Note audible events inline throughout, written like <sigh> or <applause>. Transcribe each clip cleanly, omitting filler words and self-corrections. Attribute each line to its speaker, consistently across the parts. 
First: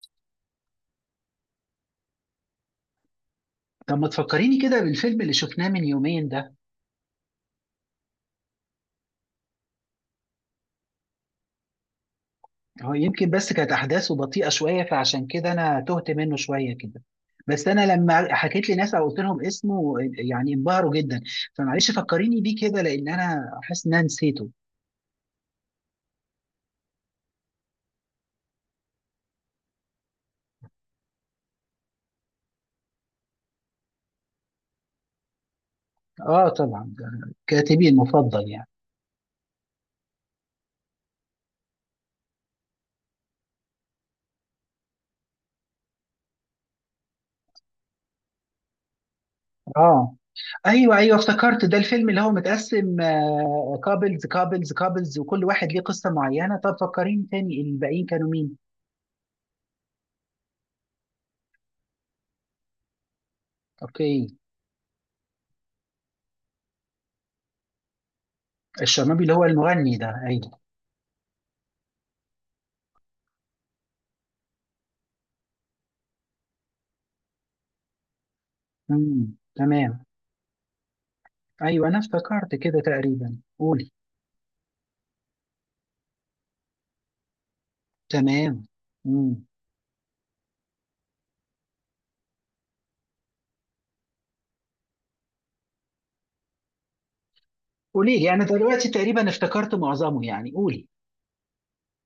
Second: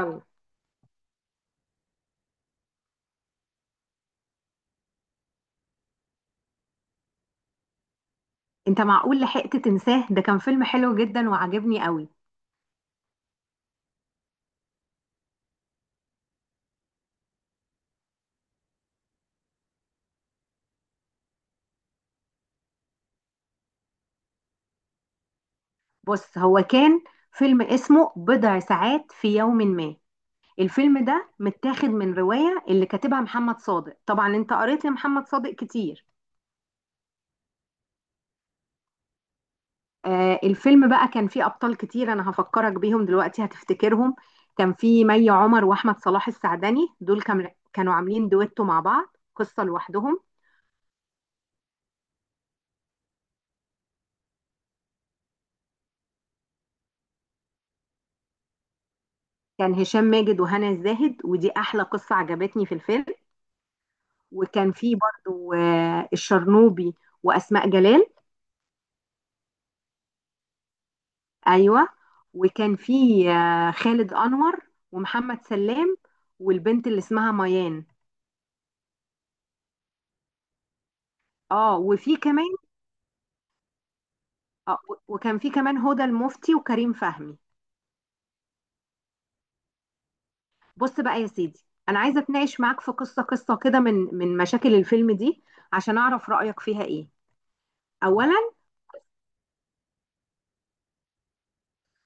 Speaker 1: يلا.
Speaker 2: طب ما تفكريني كده بالفيلم اللي شفناه من يومين ده.
Speaker 1: انت معقول لحقت تنساه؟ ده كان فيلم حلو جدا وعجبني قوي.
Speaker 2: هو يمكن بس كانت احداثه بطيئه شويه فعشان كده انا تهت منه شويه كده. بس انا لما حكيت لناس او قلت لهم اسمه يعني انبهروا جدا. فمعلش فكريني بيه كده لان انا حاسس ان انا نسيته.
Speaker 1: بص، هو كان فيلم اسمه بضع ساعات في يوم ما. الفيلم ده متاخد من رواية اللي كاتبها محمد صادق، طبعا انت قريت لمحمد صادق كتير.
Speaker 2: اه، طبعا ده كاتبي المفضل يعني.
Speaker 1: آه، الفيلم بقى كان فيه أبطال كتير، انا هفكرك بيهم دلوقتي هتفتكرهم. كان فيه مي عمر واحمد صلاح السعدني، دول كانوا عاملين دويتو مع بعض قصة
Speaker 2: اه،
Speaker 1: لوحدهم.
Speaker 2: ايوه ايوه افتكرت ده الفيلم اللي هو متقسم كابلز كابلز كابلز، وكل واحد ليه قصه معينه. طب فكريني تاني الباقيين كانوا مين؟
Speaker 1: كان هشام ماجد وهنا الزاهد، ودي احلى قصة عجبتني في الفيلم.
Speaker 2: اوكي.
Speaker 1: وكان في برضو الشرنوبي وأسماء جلال.
Speaker 2: الشرنوبي اللي هو المغني ده، ايوه.
Speaker 1: أيوة. وكان في خالد أنور ومحمد سلام والبنت اللي اسمها ميان.
Speaker 2: امم، تمام.
Speaker 1: اه،
Speaker 2: ايوه انا
Speaker 1: وفي كمان.
Speaker 2: افتكرت كده تقريبا، قولي.
Speaker 1: آه و- وكان في كمان هدى المفتي وكريم فهمي.
Speaker 2: تمام. امم.
Speaker 1: بص بقى يا سيدي، أنا عايزة أتناقش معاك في قصة كده من مشاكل الفيلم دي عشان أعرف رأيك فيها إيه.
Speaker 2: قولي يعني
Speaker 1: أولا،
Speaker 2: دلوقتي تقريبا افتكرت معظمه يعني قولي.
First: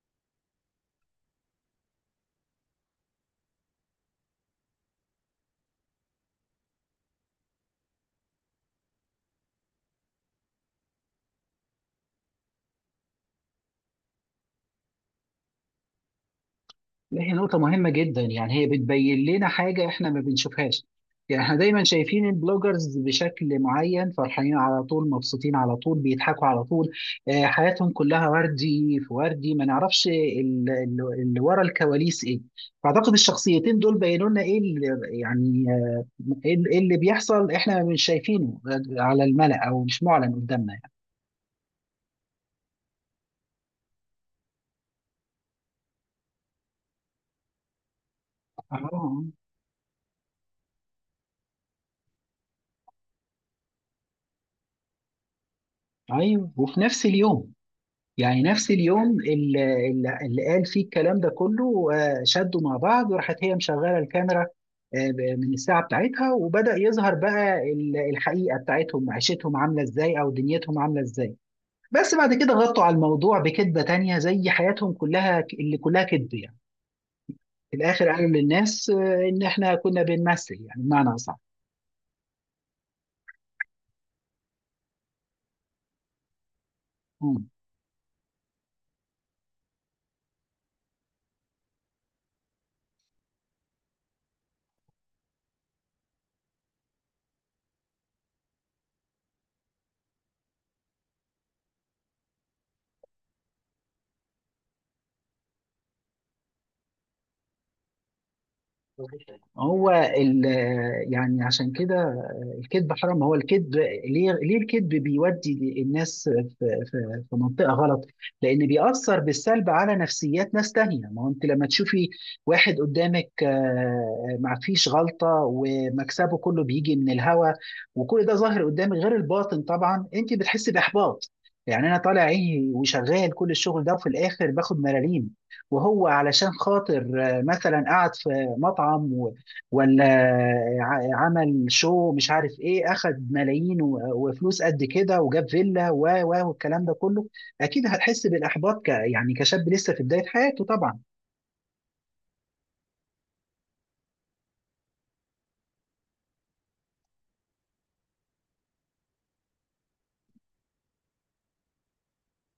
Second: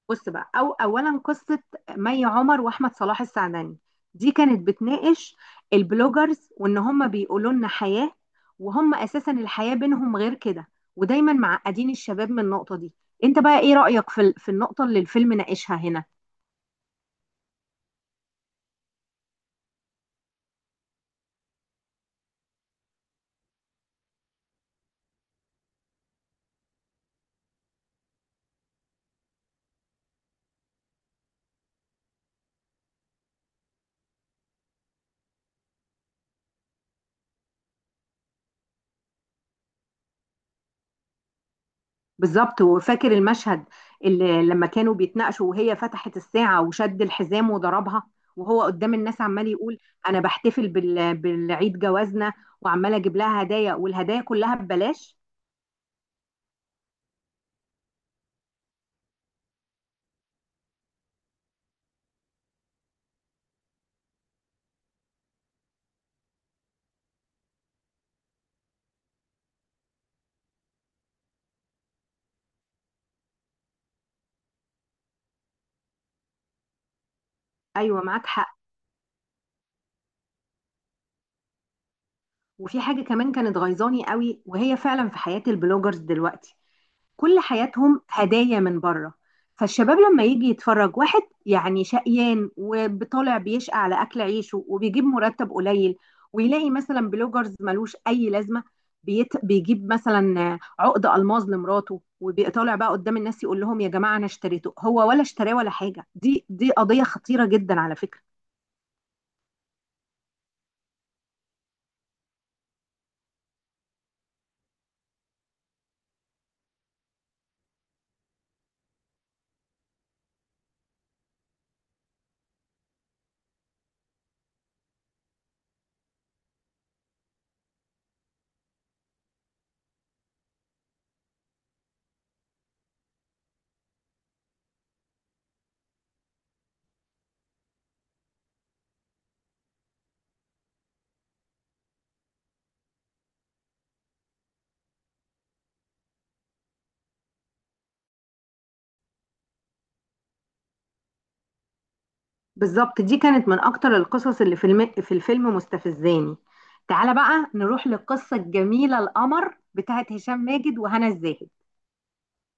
Speaker 1: بص بقى، أو أولا قصة مي عمر وأحمد صلاح السعدني، دي كانت بتناقش البلوجرز وإن هم بيقولوا لنا حياة، وهم أساسا الحياة بينهم غير كده، ودايما معقدين الشباب من النقطة دي. أنت بقى إيه رأيك في النقطة اللي الفيلم ناقشها هنا؟
Speaker 2: هي نقطة مهمة جدا، يعني هي بتبين لنا حاجة احنا ما بنشوفهاش. يعني احنا دايما شايفين البلوجرز بشكل معين، فرحانين على طول، مبسوطين على طول، بيضحكوا على طول. حياتهم كلها وردي في وردي، ما نعرفش اللي ورا الكواليس ايه. فاعتقد الشخصيتين دول بينوا لنا ايه يعني ايه اللي بيحصل احنا مش شايفينه، على الملأ او مش معلن قدامنا يعني.
Speaker 1: بالظبط. وفاكر المشهد اللي لما كانوا بيتناقشوا وهي فتحت الساعة وشد الحزام وضربها، وهو قدام الناس
Speaker 2: اه،
Speaker 1: عمال يقول أنا بحتفل بالعيد جوازنا، وعمال أجيب لها هدايا والهدايا كلها ببلاش.
Speaker 2: ايوه، وفي نفس اليوم، يعني نفس اليوم اللي قال فيه الكلام ده كله، شدوا مع بعض وراحت هي مشغله الكاميرا، من الساعه بتاعتها، وبدأ يظهر بقى الحقيقه بتاعتهم، عيشتهم عامله ازاي او دنيتهم عامله ازاي. بس بعد كده غطوا على الموضوع بكذبه تانية، زي حياتهم كلها اللي كلها كذب يعني. في
Speaker 1: ايوه،
Speaker 2: الاخر
Speaker 1: معاك
Speaker 2: قالوا
Speaker 1: حق.
Speaker 2: للناس ان احنا كنا بنمثل، يعني بمعنى اصح.
Speaker 1: وفي حاجه كمان كانت غيظاني قوي، وهي فعلا في حياه البلوجرز دلوقتي كل حياتهم هدايا من بره. فالشباب لما يجي يتفرج واحد، يعني شقيان وطالع بيشقى على اكل عيشه وبيجيب مرتب قليل، ويلاقي مثلا بلوجرز ملوش اي لازمه، بيجيب مثلا عقد الماظ لمراته، وبيطالع بقى قدام الناس يقول لهم يا جماعه انا اشتريته، هو ولا اشتراه ولا حاجه. دي قضيه خطيره جدا على فكره.
Speaker 2: هو ال يعني عشان كده الكذب حرام. ما هو الكذب، ليه الكذب بيودي الناس في منطقه غلط. لان بيأثر بالسلب على نفسيات ناس تانية. ما هو انت لما تشوفي واحد قدامك ما فيش غلطه، ومكسبه كله بيجي من الهوا، وكل ده ظاهر قدامك غير الباطن، طبعا انت بتحسي باحباط. يعني انا طالع عيني وشغال كل الشغل ده وفي الاخر باخد ملاليم، وهو علشان خاطر مثلا قعد في مطعم، ولا عمل شو مش عارف ايه، اخد ملايين وفلوس قد كده وجاب فيلا و و والكلام ده كله. اكيد هتحس بالاحباط يعني كشاب لسه في بدايه حياته طبعا.
Speaker 1: بالظبط، دي كانت من اكتر القصص اللي في الفيلم مستفزاني. تعالى بقى نروح للقصة الجميلة القمر بتاعت هشام ماجد وهنا الزاهد.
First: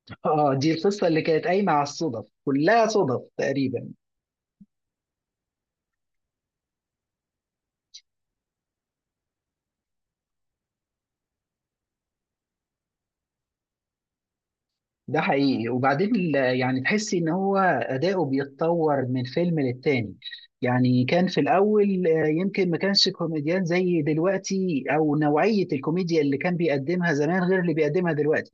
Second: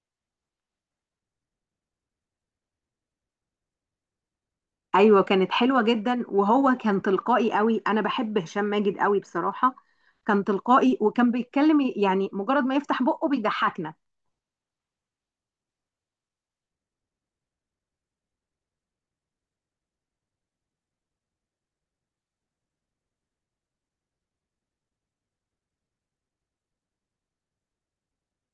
Speaker 2: <laughs> اه، دي القصه اللي كانت قايمه على الصدف، كلها صدف تقريبا.
Speaker 1: ايوه، كانت حلوة جدا، وهو كان تلقائي قوي، انا بحب هشام ماجد قوي بصراحة. كان تلقائي وكان بيتكلم، يعني مجرد ما يفتح بقه بيضحكنا.
Speaker 2: ده حقيقي، وبعدين يعني تحسي ان هو اداؤه بيتطور من فيلم للتاني. يعني كان في الاول يمكن ما كانش كوميديان زي دلوقتي، او نوعيه الكوميديا اللي كان بيقدمها زمان غير اللي بيقدمها دلوقتي.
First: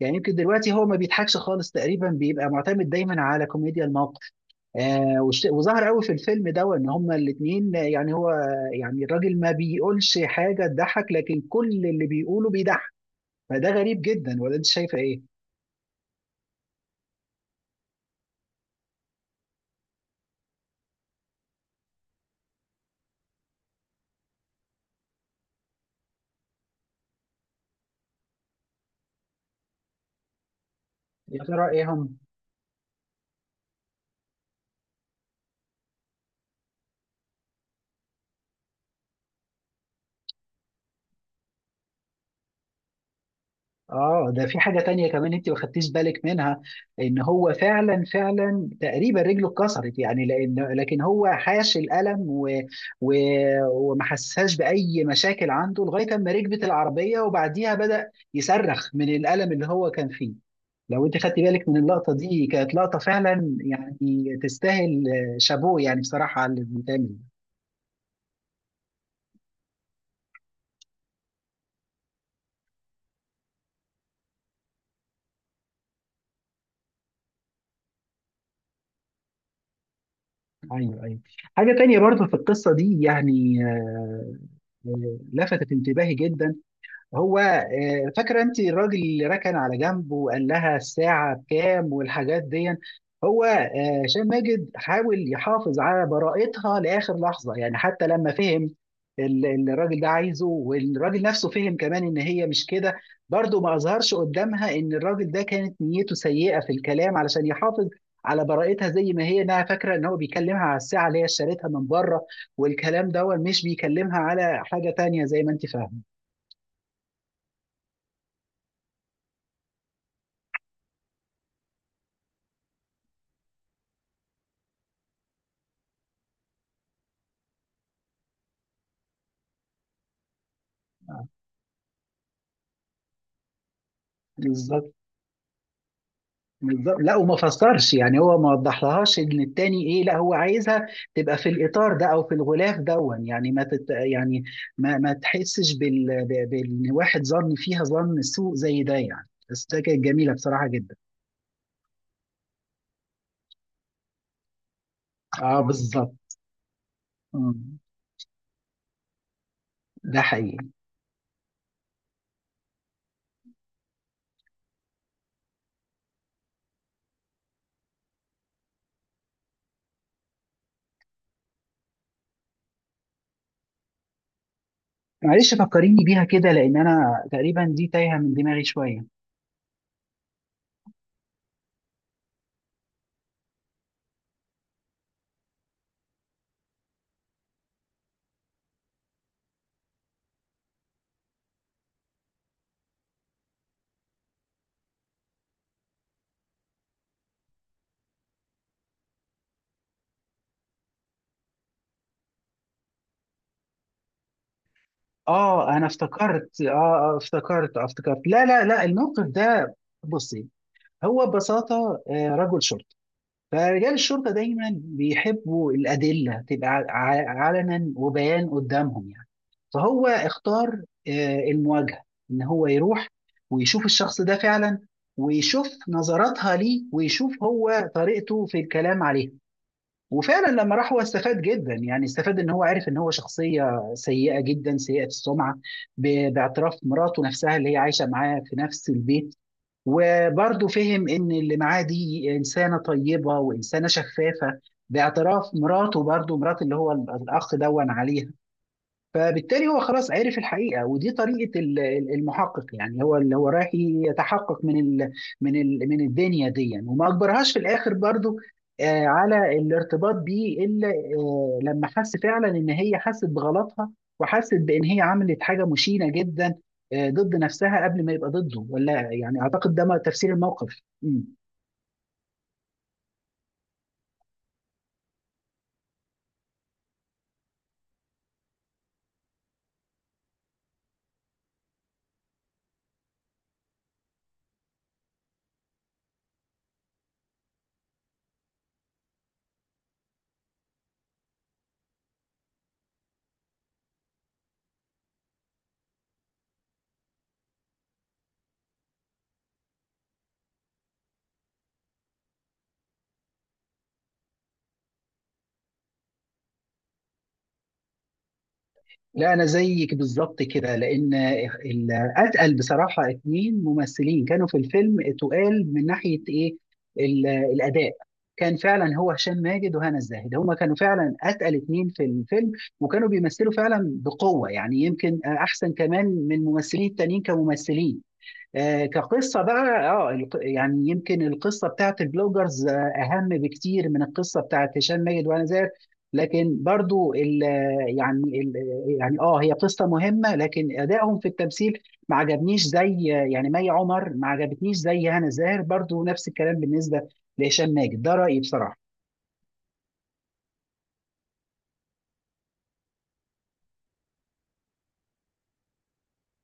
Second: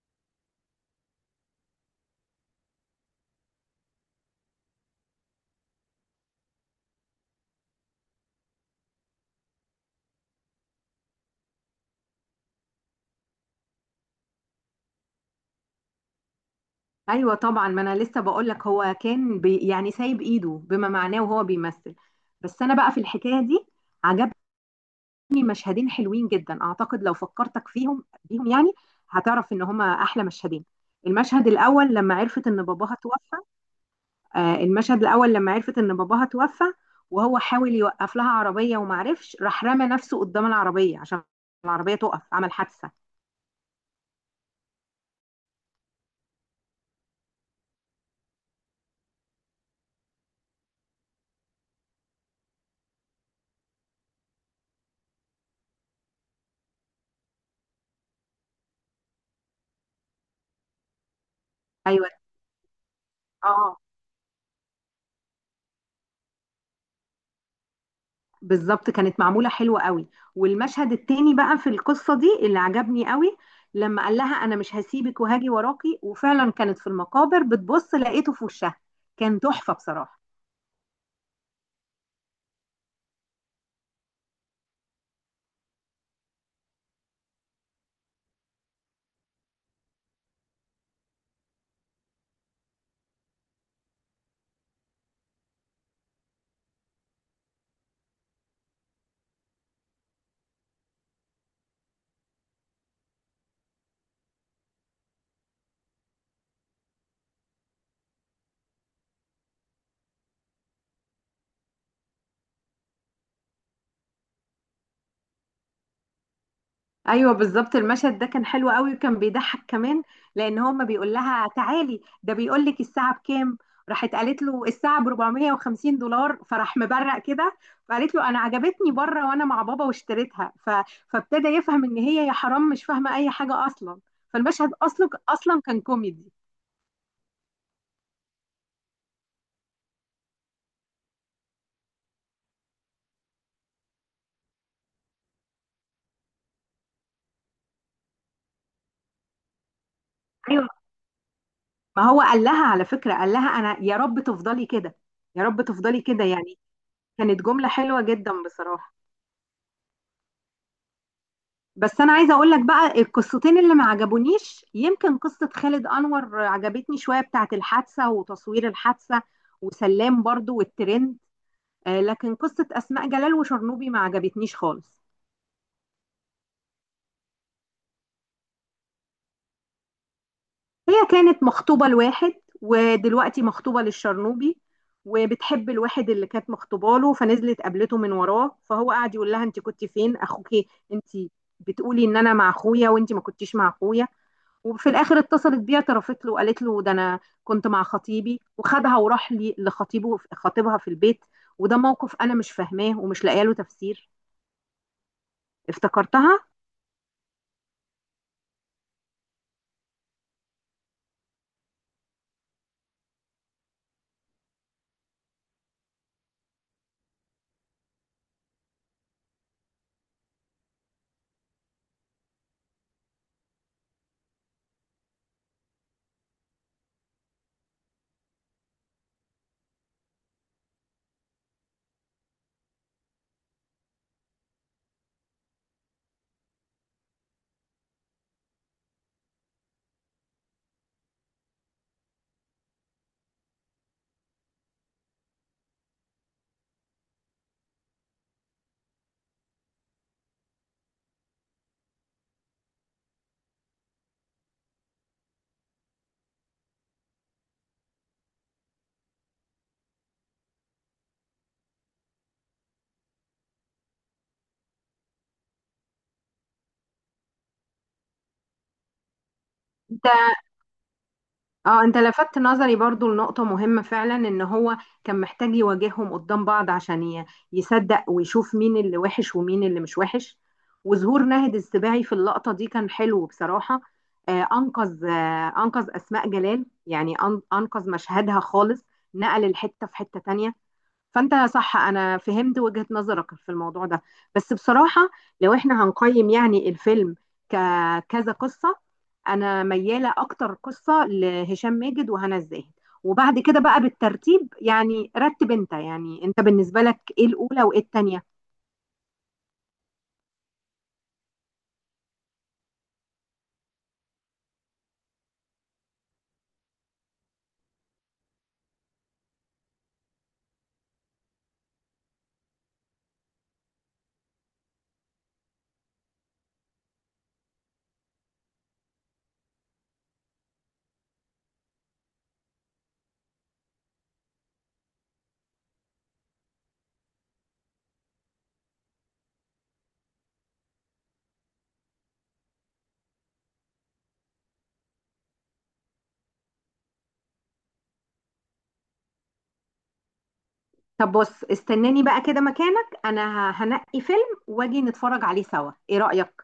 Speaker 2: يعني يمكن دلوقتي هو ما بيضحكش خالص تقريبا، بيبقى معتمد دايما على كوميديا الموقف. وظهر قوي في الفيلم ده ان هما الاثنين يعني هو، يعني الراجل ما بيقولش حاجه تضحك لكن كل اللي بيقوله بيضحك. فده غريب جدا، ولا انت شايفه ايه؟
Speaker 1: ايوه طبعا، ما انا لسه بقول لك هو كان يعني سايب ايده بما معناه وهو بيمثل. بس انا بقى في الحكاية دي عجبني مشهدين حلوين جدا، اعتقد لو فكرتك بيهم يعني هتعرف ان هما احلى مشهدين.
Speaker 2: يا
Speaker 1: المشهد
Speaker 2: ترى ايه
Speaker 1: الاول لما
Speaker 2: هم؟
Speaker 1: عرفت ان باباها توفى. آه، المشهد الاول لما عرفت ان باباها توفى، وهو حاول يوقف لها عربيه وما عرفش، راح رمى نفسه قدام العربيه عشان العربيه تقف، عمل حادثه.
Speaker 2: اه، ده في حاجة تانية كمان انت ما خدتيش بالك منها. ان هو فعلا فعلا تقريبا رجله اتكسرت يعني، لكن هو حاش الألم و... وما حسهاش بأي مشاكل عنده لغاية اما ركبت العربية، وبعديها بدأ يصرخ من الألم اللي هو كان فيه. لو انت خدتي بالك من
Speaker 1: ايوه.
Speaker 2: اللقطة دي كانت لقطة فعلا
Speaker 1: اه،
Speaker 2: يعني، تستاهل. شابوه يعني بصراحة على اللي بيتعمل.
Speaker 1: بالظبط، كانت معمولة حلوة قوي. والمشهد التاني بقى في القصة دي اللي عجبني قوي لما قال لها أنا مش هسيبك وهاجي وراكي، وفعلا كانت في المقابر بتبص لقيته في وشها. كان تحفة بصراحة.
Speaker 2: ايوه ايوه. حاجة تانية برضو في القصة دي يعني، لفتت انتباهي جدا. هو فاكرة انت الراجل اللي ركن على جنبه وقال لها الساعة بكام والحاجات دي؟ هو هشام ماجد حاول يحافظ على براءتها لآخر لحظة يعني، حتى لما فهم اللي الراجل ده عايزه، والراجل نفسه فهم كمان ان هي مش كده، برضه ما اظهرش قدامها ان الراجل ده كانت نيته سيئة في الكلام، علشان يحافظ على براءتها زي ما هي، انها فاكره ان هو بيكلمها على الساعه اللي هي اشتريتها من بره، والكلام ده مش بيكلمها على حاجه تانية زي ما انت فاهمه.
Speaker 1: ايوه بالظبط، المشهد ده كان حلو قوي وكان بيضحك كمان، لان هو ما بيقول لها تعالي، ده بيقول لك الساعه بكام. راحت قالت له الساعه ب 450 دولار، فراح مبرق كده. فقالت له انا عجبتني بره وانا مع بابا واشتريتها، فابتدى يفهم ان هي يا حرام مش فاهمه اي حاجه اصلا. فالمشهد
Speaker 2: بالظبط
Speaker 1: اصلا اصلا كان كوميدي.
Speaker 2: بالظبط. لا، وما فسرش يعني، هو ما وضحلهاش ان التاني ايه، لا هو عايزها تبقى في الاطار ده او في الغلاف دون يعني، ما تت يعني ما تحسش بان واحد ظن فيها ظن سوء زي ده يعني، بس ده كانت جميله بصراحه
Speaker 1: ايوه.
Speaker 2: جدا.
Speaker 1: ما هو قال لها على فكره، قال لها انا يا رب تفضلي كده، يا
Speaker 2: اه،
Speaker 1: رب تفضلي
Speaker 2: بالظبط.
Speaker 1: كده، يعني كانت جمله
Speaker 2: مم.
Speaker 1: حلوه جدا بصراحه.
Speaker 2: ده حقيقي.
Speaker 1: بس انا عايزه اقول لك بقى القصتين اللي ما عجبونيش. يمكن قصه خالد انور عجبتني شويه، بتاعت الحادثه وتصوير الحادثه، وسلام برضو والترند، لكن قصه اسماء جلال وشرنوبي ما عجبتنيش خالص.
Speaker 2: معلش فكريني بيها كده لان انا تقريبا دي تايهه من دماغي شويه.
Speaker 1: هي كانت مخطوبه لواحد، ودلوقتي مخطوبه للشرنوبي، وبتحب الواحد اللي كانت مخطوبه له، فنزلت قابلته من وراه. فهو قاعد يقول لها انت كنت فين اخوكي؟ انت بتقولي ان انا مع اخويا وانت ما كنتيش مع اخويا. وفي الاخر اتصلت بيه اعترفت له وقالت له ده انا كنت مع خطيبي، وخدها وراح لخطيبه خطيبها في البيت. وده موقف انا مش فاهماه ومش لاقيه له تفسير.
Speaker 2: اه، انا
Speaker 1: افتكرتها؟
Speaker 2: افتكرت اه آه، افتكرت آه، افتكرت لا لا لا، الموقف ده. بصي، هو ببساطه رجل شرطه. فرجال الشرطة دايما بيحبوا الأدلة تبقى علنا وبيان قدامهم يعني. فهو اختار المواجهة، إن هو يروح ويشوف الشخص ده فعلا، ويشوف نظراتها ليه، ويشوف هو طريقته في الكلام عليه. وفعلا لما راح هو استفاد جدا، يعني استفاد ان هو عارف ان هو شخصية سيئة جدا، سيئة السمعة، باعتراف مراته نفسها اللي هي عايشة معاه في نفس البيت. وبرضه فهم ان اللي معاه دي انسانه طيبه وانسانه شفافه، باعتراف مراته، برضه مرات اللي هو الاخ دون عليها. فبالتالي هو خلاص عرف الحقيقه، ودي طريقه المحقق يعني، هو اللي هو رايح يتحقق من الدنيا دي يعني. وما اجبرهاش في الاخر برضو على الارتباط بيه، الا لما حس فعلا ان هي حست بغلطها، وحست بان هي عملت حاجه مشينه جدا ضد نفسها قبل ما يبقى ضده. ولا يعني اعتقد ده
Speaker 1: انت
Speaker 2: تفسير الموقف.
Speaker 1: اه انت لفتت نظري برضو لنقطة مهمة فعلا، ان هو كان محتاج يواجههم قدام بعض عشان يصدق ويشوف مين اللي وحش ومين اللي مش وحش. وظهور ناهد السباعي في اللقطة دي كان حلو بصراحة، انقذ اسماء جلال، يعني انقذ مشهدها خالص، نقل الحتة في حتة تانية. فانت صح، انا فهمت وجهة نظرك في الموضوع ده. بس بصراحة، لو احنا هنقيم يعني الفيلم ككذا قصة، انا ميالة اكتر قصة لهشام ماجد وهنا الزاهد، وبعد كده بقى بالترتيب. يعني رتب انت بالنسبة لك ايه الاولى وايه التانية.
Speaker 2: لا انا زيك بالظبط كده، لان ال- اتقل بصراحه اتنين ممثلين كانوا في الفيلم، تقال من ناحيه ايه الاداء. كان فعلا هو هشام ماجد وهنا الزاهد، هما كانوا فعلا اتقل اتنين في الفيلم، وكانوا بيمثلوا فعلا بقوه، يعني يمكن احسن كمان من الممثلين التانيين كممثلين. كقصة بقى، يعني يمكن القصة بتاعت البلوجرز أهم بكتير من القصة بتاعت هشام ماجد وأنا زاهر. لكن برضو ال آه، يعني ال آه، يعني هي قصة مهمة، لكن أدائهم في التمثيل ما عجبنيش، زي يعني مي عمر ما عجبتنيش زي هنا زاهر، برضو نفس الكلام بالنسبة لهشام ماجد. ده رأيي بصراحة.
Speaker 1: طب بص، استناني بقى كده مكانك، انا هنقي فيلم واجي نتفرج عليه سوا، ايه رأيك؟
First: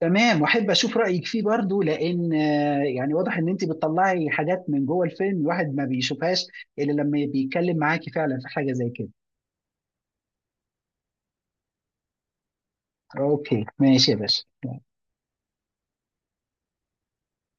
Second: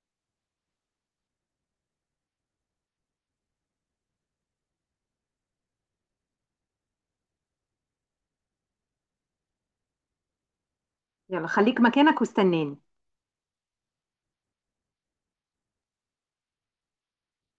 Speaker 2: تمام، واحب اشوف رايك فيه برضو لان يعني واضح ان انت بتطلعي حاجات من جوه الفيلم الواحد ما بيشوفهاش الا لما بيتكلم معاكي فعلا في حاجه زي كده.
Speaker 1: يلا خليك مكانك واستناني.
Speaker 2: اوكي، ماشي يا باشا.